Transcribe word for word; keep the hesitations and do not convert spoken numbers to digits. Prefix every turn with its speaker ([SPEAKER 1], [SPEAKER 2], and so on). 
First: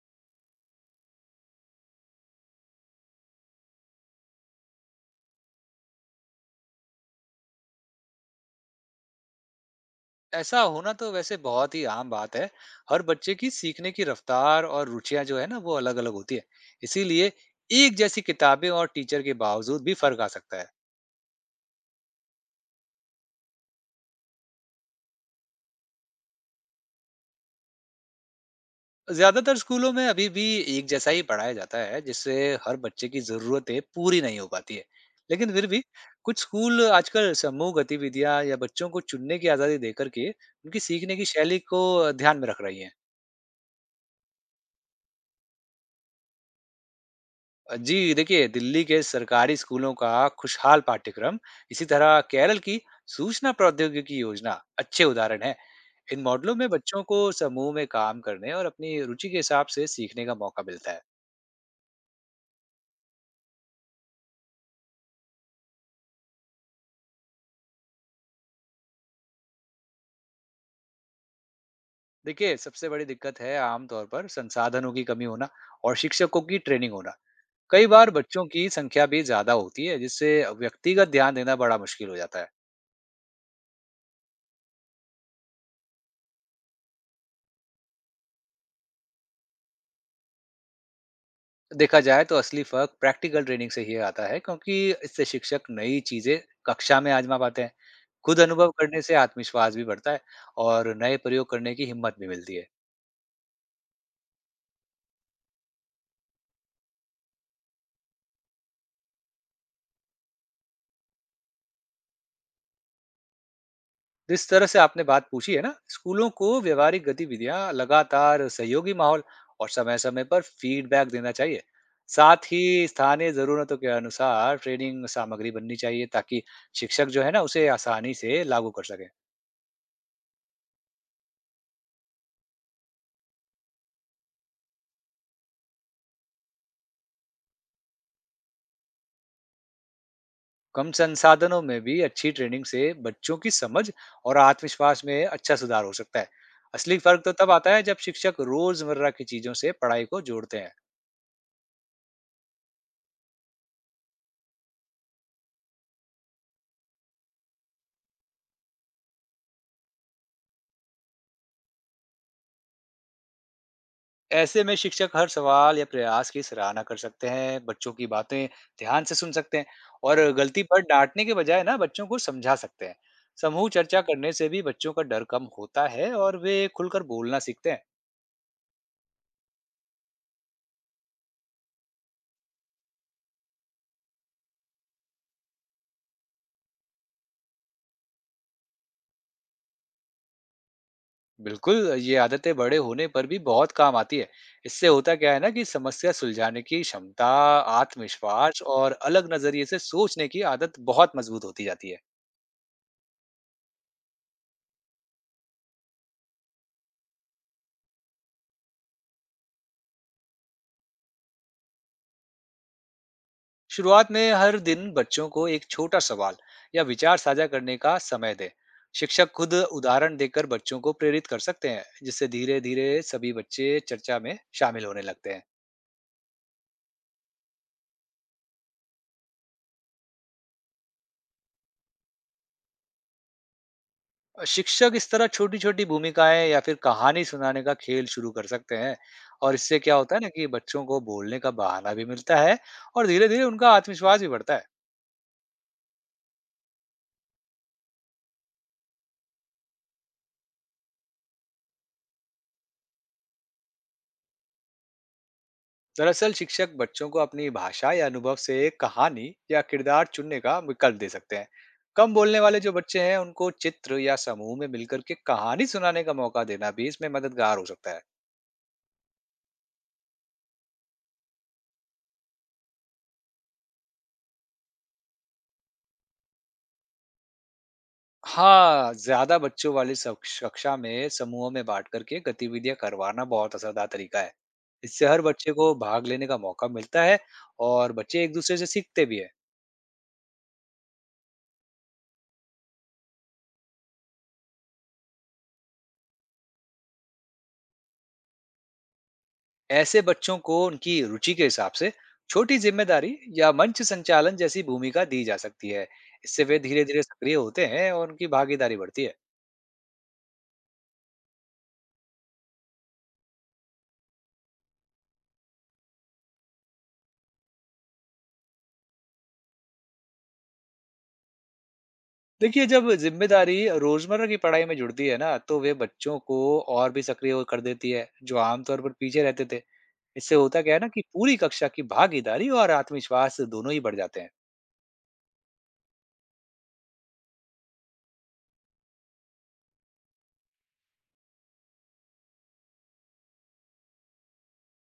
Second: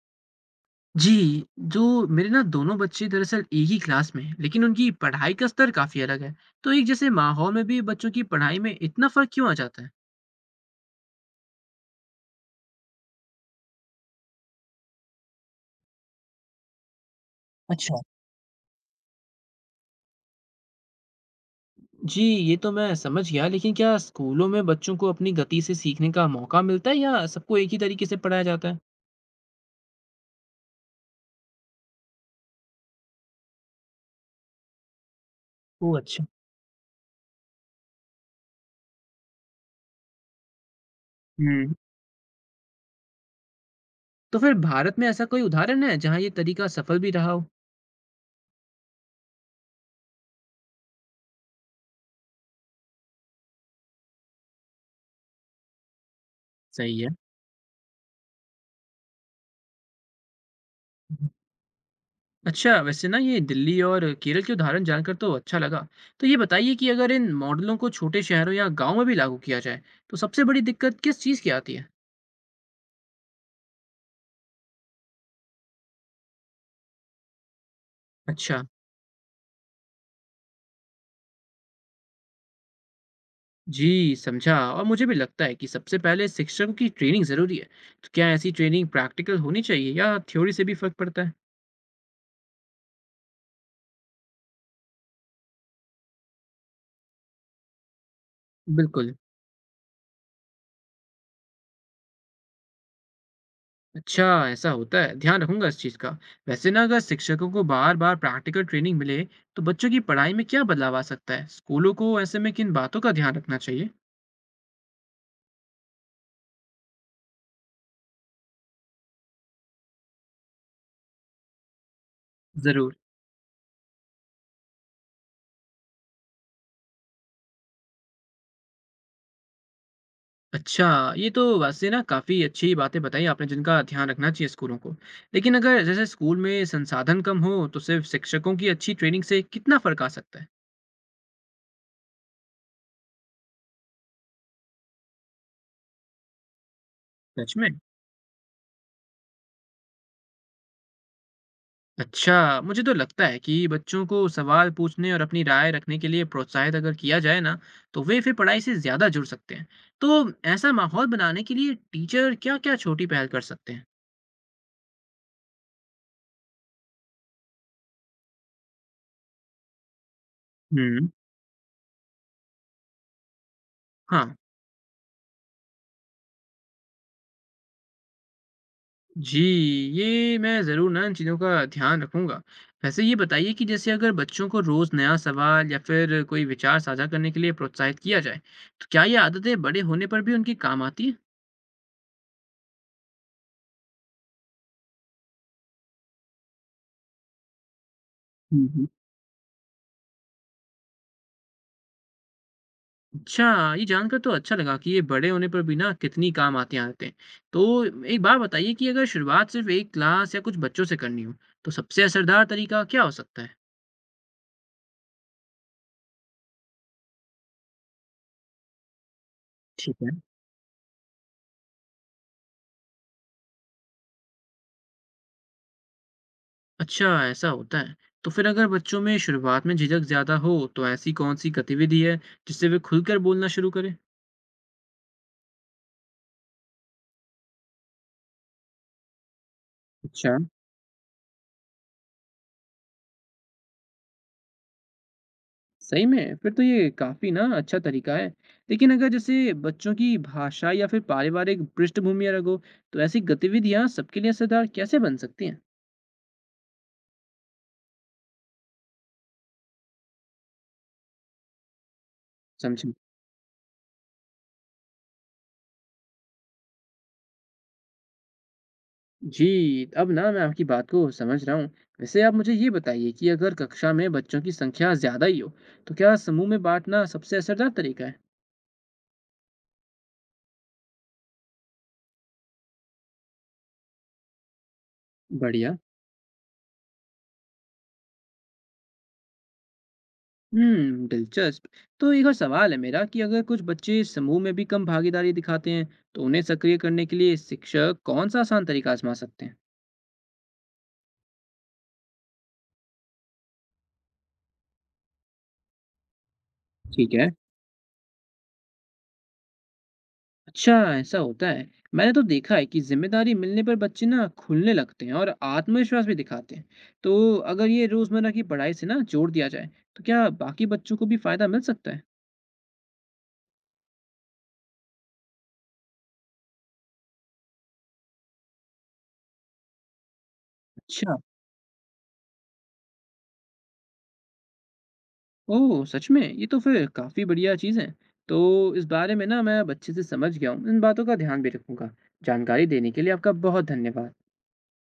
[SPEAKER 1] जी, जो मेरे ना दोनों बच्चे दरअसल एक ही क्लास में हैं, लेकिन उनकी पढ़ाई का स्तर काफ़ी अलग है। तो एक जैसे माहौल में भी बच्चों की पढ़ाई में इतना फ़र्क क्यों आ जाता है?
[SPEAKER 2] ऐसा होना तो वैसे बहुत ही आम बात है। हर बच्चे की सीखने की रफ्तार और रुचियाँ जो है ना वो अलग-अलग होती है। इसीलिए एक
[SPEAKER 1] अच्छा।
[SPEAKER 2] जैसी किताबें और टीचर के बावजूद भी फ़र्क आ सकता है।
[SPEAKER 1] जी, ये तो मैं समझ गया, लेकिन क्या स्कूलों में बच्चों को अपनी गति से सीखने का मौका मिलता है या सबको एक ही तरीके से पढ़ाया जाता है?
[SPEAKER 2] ज़्यादातर स्कूलों में अभी भी एक जैसा ही पढ़ाया जाता है जिससे हर बच्चे की ज़रूरतें पूरी नहीं हो पाती है। लेकिन फिर भी
[SPEAKER 1] वो अच्छा।
[SPEAKER 2] कुछ स्कूल आजकल समूह गतिविधियाँ या बच्चों को चुनने की आज़ादी देकर के उनकी सीखने की शैली
[SPEAKER 1] हम्म,
[SPEAKER 2] को ध्यान में रख रही हैं।
[SPEAKER 1] तो फिर भारत में ऐसा कोई उदाहरण है जहाँ ये तरीका सफल भी रहा हो?
[SPEAKER 2] जी देखिए, दिल्ली के सरकारी स्कूलों का खुशहाल पाठ्यक्रम, इसी तरह केरल की सूचना प्रौद्योगिकी योजना अच्छे उदाहरण हैं। इन मॉडलों में
[SPEAKER 1] सही
[SPEAKER 2] बच्चों
[SPEAKER 1] है।
[SPEAKER 2] को समूह में काम करने और अपनी रुचि के हिसाब से सीखने का मौका मिलता है।
[SPEAKER 1] अच्छा, वैसे ना ये दिल्ली और केरल के उदाहरण जानकर तो अच्छा लगा। तो ये बताइए कि अगर इन मॉडलों को छोटे शहरों या गांव में भी लागू किया जाए, तो सबसे बड़ी दिक्कत किस चीज़ की आती है?
[SPEAKER 2] देखिए, सबसे बड़ी दिक्कत है आमतौर पर संसाधनों की कमी होना और शिक्षकों की ट्रेनिंग होना। कई बार बच्चों
[SPEAKER 1] अच्छा।
[SPEAKER 2] की संख्या भी ज्यादा होती है, जिससे व्यक्तिगत ध्यान देना बड़ा मुश्किल हो जाता है।
[SPEAKER 1] जी, समझा। और मुझे भी लगता है कि सबसे पहले शिक्षकों की ट्रेनिंग ज़रूरी है। तो क्या ऐसी ट्रेनिंग प्रैक्टिकल होनी चाहिए या थ्योरी से भी फर्क पड़ता है?
[SPEAKER 2] देखा जाए तो असली फर्क प्रैक्टिकल ट्रेनिंग से ही आता है, क्योंकि इससे शिक्षक नई चीजें कक्षा में आजमा पाते हैं। खुद अनुभव करने
[SPEAKER 1] बिल्कुल।
[SPEAKER 2] से आत्मविश्वास भी बढ़ता है और नए प्रयोग करने की हिम्मत भी मिलती है।
[SPEAKER 1] अच्छा, ऐसा होता है। ध्यान रखूंगा इस चीज़ का। वैसे ना अगर शिक्षकों को बार बार प्रैक्टिकल ट्रेनिंग मिले, तो बच्चों की पढ़ाई में क्या बदलाव आ सकता है? स्कूलों को ऐसे में किन बातों का ध्यान रखना चाहिए?
[SPEAKER 2] जिस तरह से आपने बात पूछी है ना, स्कूलों को व्यवहारिक गतिविधियां, लगातार सहयोगी माहौल और समय समय पर फीडबैक देना चाहिए। साथ ही
[SPEAKER 1] ज़रूर।
[SPEAKER 2] स्थानीय जरूरतों के अनुसार ट्रेनिंग सामग्री बननी चाहिए, ताकि शिक्षक जो है ना उसे आसानी से लागू कर सके।
[SPEAKER 1] अच्छा, ये तो वैसे ना काफ़ी अच्छी बातें बताई आपने, जिनका ध्यान रखना चाहिए स्कूलों को। लेकिन अगर जैसे स्कूल में संसाधन कम हो, तो सिर्फ शिक्षकों की अच्छी ट्रेनिंग से कितना फ़र्क आ सकता है?
[SPEAKER 2] कम संसाधनों में भी अच्छी ट्रेनिंग से बच्चों की समझ और आत्मविश्वास में अच्छा सुधार हो सकता है। असली फर्क तो तब
[SPEAKER 1] सच में?
[SPEAKER 2] आता है जब शिक्षक रोजमर्रा की चीजों से पढ़ाई को जोड़ते हैं।
[SPEAKER 1] अच्छा, मुझे तो लगता है कि बच्चों को सवाल पूछने और अपनी राय रखने के लिए प्रोत्साहित अगर किया जाए ना, तो वे फिर पढ़ाई से ज़्यादा जुड़ सकते हैं। तो ऐसा माहौल बनाने के लिए टीचर क्या-क्या छोटी पहल कर सकते हैं?
[SPEAKER 2] ऐसे में शिक्षक हर सवाल या प्रयास की सराहना कर सकते हैं, बच्चों की बातें ध्यान से सुन सकते हैं, और गलती पर
[SPEAKER 1] हम्म।
[SPEAKER 2] डांटने के बजाय ना बच्चों को समझा सकते हैं। समूह चर्चा करने
[SPEAKER 1] हाँ।
[SPEAKER 2] से भी बच्चों का डर कम होता है और वे खुलकर बोलना सीखते हैं।
[SPEAKER 1] जी, ये मैं ज़रूर ना इन चीज़ों का ध्यान रखूँगा। वैसे ये बताइए कि जैसे अगर बच्चों को रोज़ नया सवाल या फिर कोई विचार साझा करने के लिए प्रोत्साहित किया जाए, तो क्या ये आदतें बड़े होने पर भी उनके काम आती हैं?
[SPEAKER 2] बिल्कुल, ये आदतें बड़े होने पर भी बहुत काम आती है। इससे होता क्या है ना कि समस्या सुलझाने की क्षमता, आत्मविश्वास
[SPEAKER 1] हुँ, हुँ।
[SPEAKER 2] और अलग नज़रिए से सोचने की आदत बहुत मजबूत होती जाती है।
[SPEAKER 1] अच्छा, ये जानकर तो अच्छा लगा कि ये बड़े होने पर भी ना कितनी काम आती हैं आदतें। तो एक बात बताइए कि अगर शुरुआत सिर्फ़ एक क्लास या कुछ बच्चों से करनी हो, तो सबसे असरदार तरीका क्या हो सकता है?
[SPEAKER 2] शुरुआत में हर दिन बच्चों को एक छोटा सवाल या विचार साझा करने का समय दें। शिक्षक खुद
[SPEAKER 1] ठीक है।
[SPEAKER 2] उदाहरण देकर बच्चों को प्रेरित कर सकते हैं, जिससे धीरे-धीरे सभी बच्चे चर्चा में शामिल होने लगते हैं।
[SPEAKER 1] अच्छा, ऐसा होता है। तो फिर अगर बच्चों में शुरुआत में झिझक ज़्यादा हो, तो ऐसी कौन-सी गतिविधि है, जिससे वे खुलकर बोलना शुरू करें?
[SPEAKER 2] शिक्षक इस तरह छोटी-छोटी भूमिकाएँ या फिर कहानी सुनाने का खेल शुरू कर सकते हैं, और इससे क्या होता है ना
[SPEAKER 1] अच्छा।
[SPEAKER 2] कि बच्चों को बोलने का बहाना भी मिलता है और धीरे-धीरे उनका आत्मविश्वास भी बढ़ता है।
[SPEAKER 1] सही में फिर तो ये काफी ना अच्छा तरीका है। लेकिन अगर जैसे बच्चों की भाषा या फिर पारिवारिक पृष्ठभूमि अलग हो, तो ऐसी गतिविधियां सबके लिए असरदार कैसे बन सकती हैं?
[SPEAKER 2] दरअसल शिक्षक बच्चों को अपनी भाषा या अनुभव से एक कहानी या किरदार चुनने का विकल्प दे सकते हैं। कम बोलने वाले जो
[SPEAKER 1] समझे।
[SPEAKER 2] बच्चे हैं उनको चित्र या समूह में मिलकर के कहानी सुनाने का मौका देना भी इसमें मददगार हो सकता है।
[SPEAKER 1] जी, अब ना मैं आपकी बात को समझ रहा हूँ। वैसे आप मुझे ये बताइए कि अगर कक्षा में बच्चों की संख्या ज्यादा ही हो, तो क्या समूह में बांटना सबसे असरदार तरीका है?
[SPEAKER 2] हाँ, ज़्यादा बच्चों वाली सक्ष कक्षा में समूहों में बाँट करके गतिविधियाँ करवाना बहुत असरदार तरीका है। इससे हर बच्चे को
[SPEAKER 1] बढ़िया।
[SPEAKER 2] भाग लेने का मौका मिलता है और बच्चे एक-दूसरे से सीखते भी हैं।
[SPEAKER 1] हम्म, दिलचस्प। तो एक और सवाल है मेरा कि अगर कुछ बच्चे समूह में भी कम भागीदारी दिखाते हैं, तो उन्हें सक्रिय करने के लिए शिक्षक कौन सा आसान तरीका आजमा सकते हैं?
[SPEAKER 2] ऐसे बच्चों को उनकी रुचि के हिसाब से छोटी ज़िम्मेदारी या मंच संचालन जैसी भूमिका दी जा सकती है। इससे वे धीरे-धीरे
[SPEAKER 1] ठीक है।
[SPEAKER 2] सक्रिय होते हैं और उनकी भागीदारी बढ़ती है।
[SPEAKER 1] अच्छा, ऐसा होता है। मैंने तो देखा है कि जिम्मेदारी मिलने पर बच्चे ना खुलने लगते हैं और आत्मविश्वास भी दिखाते हैं। तो अगर ये रोजमर्रा की पढ़ाई से ना जोड़ दिया जाए, तो क्या बाकी बच्चों को भी फायदा मिल सकता है?
[SPEAKER 2] देखिए, जब ज़िम्मेदारी रोज़मर्रा की पढ़ाई में जुड़ती है ना, तो वे बच्चों को और भी सक्रिय हो कर देती है, जो आमतौर पर पीछे रहते थे। इससे होता क्या है ना कि
[SPEAKER 1] अच्छा।
[SPEAKER 2] पूरी कक्षा की भागीदारी और आत्मविश्वास दोनों ही बढ़ जाते हैं।
[SPEAKER 1] ओह! सच में? ये तो फिर काफ़ी बढ़िया चीज़ है। तो इस बारे में ना मैं अब अच्छे से समझ गया हूँ। इन बातों का ध्यान भी रखूँगा। जानकारी देने के लिए आपका बहुत धन्यवाद।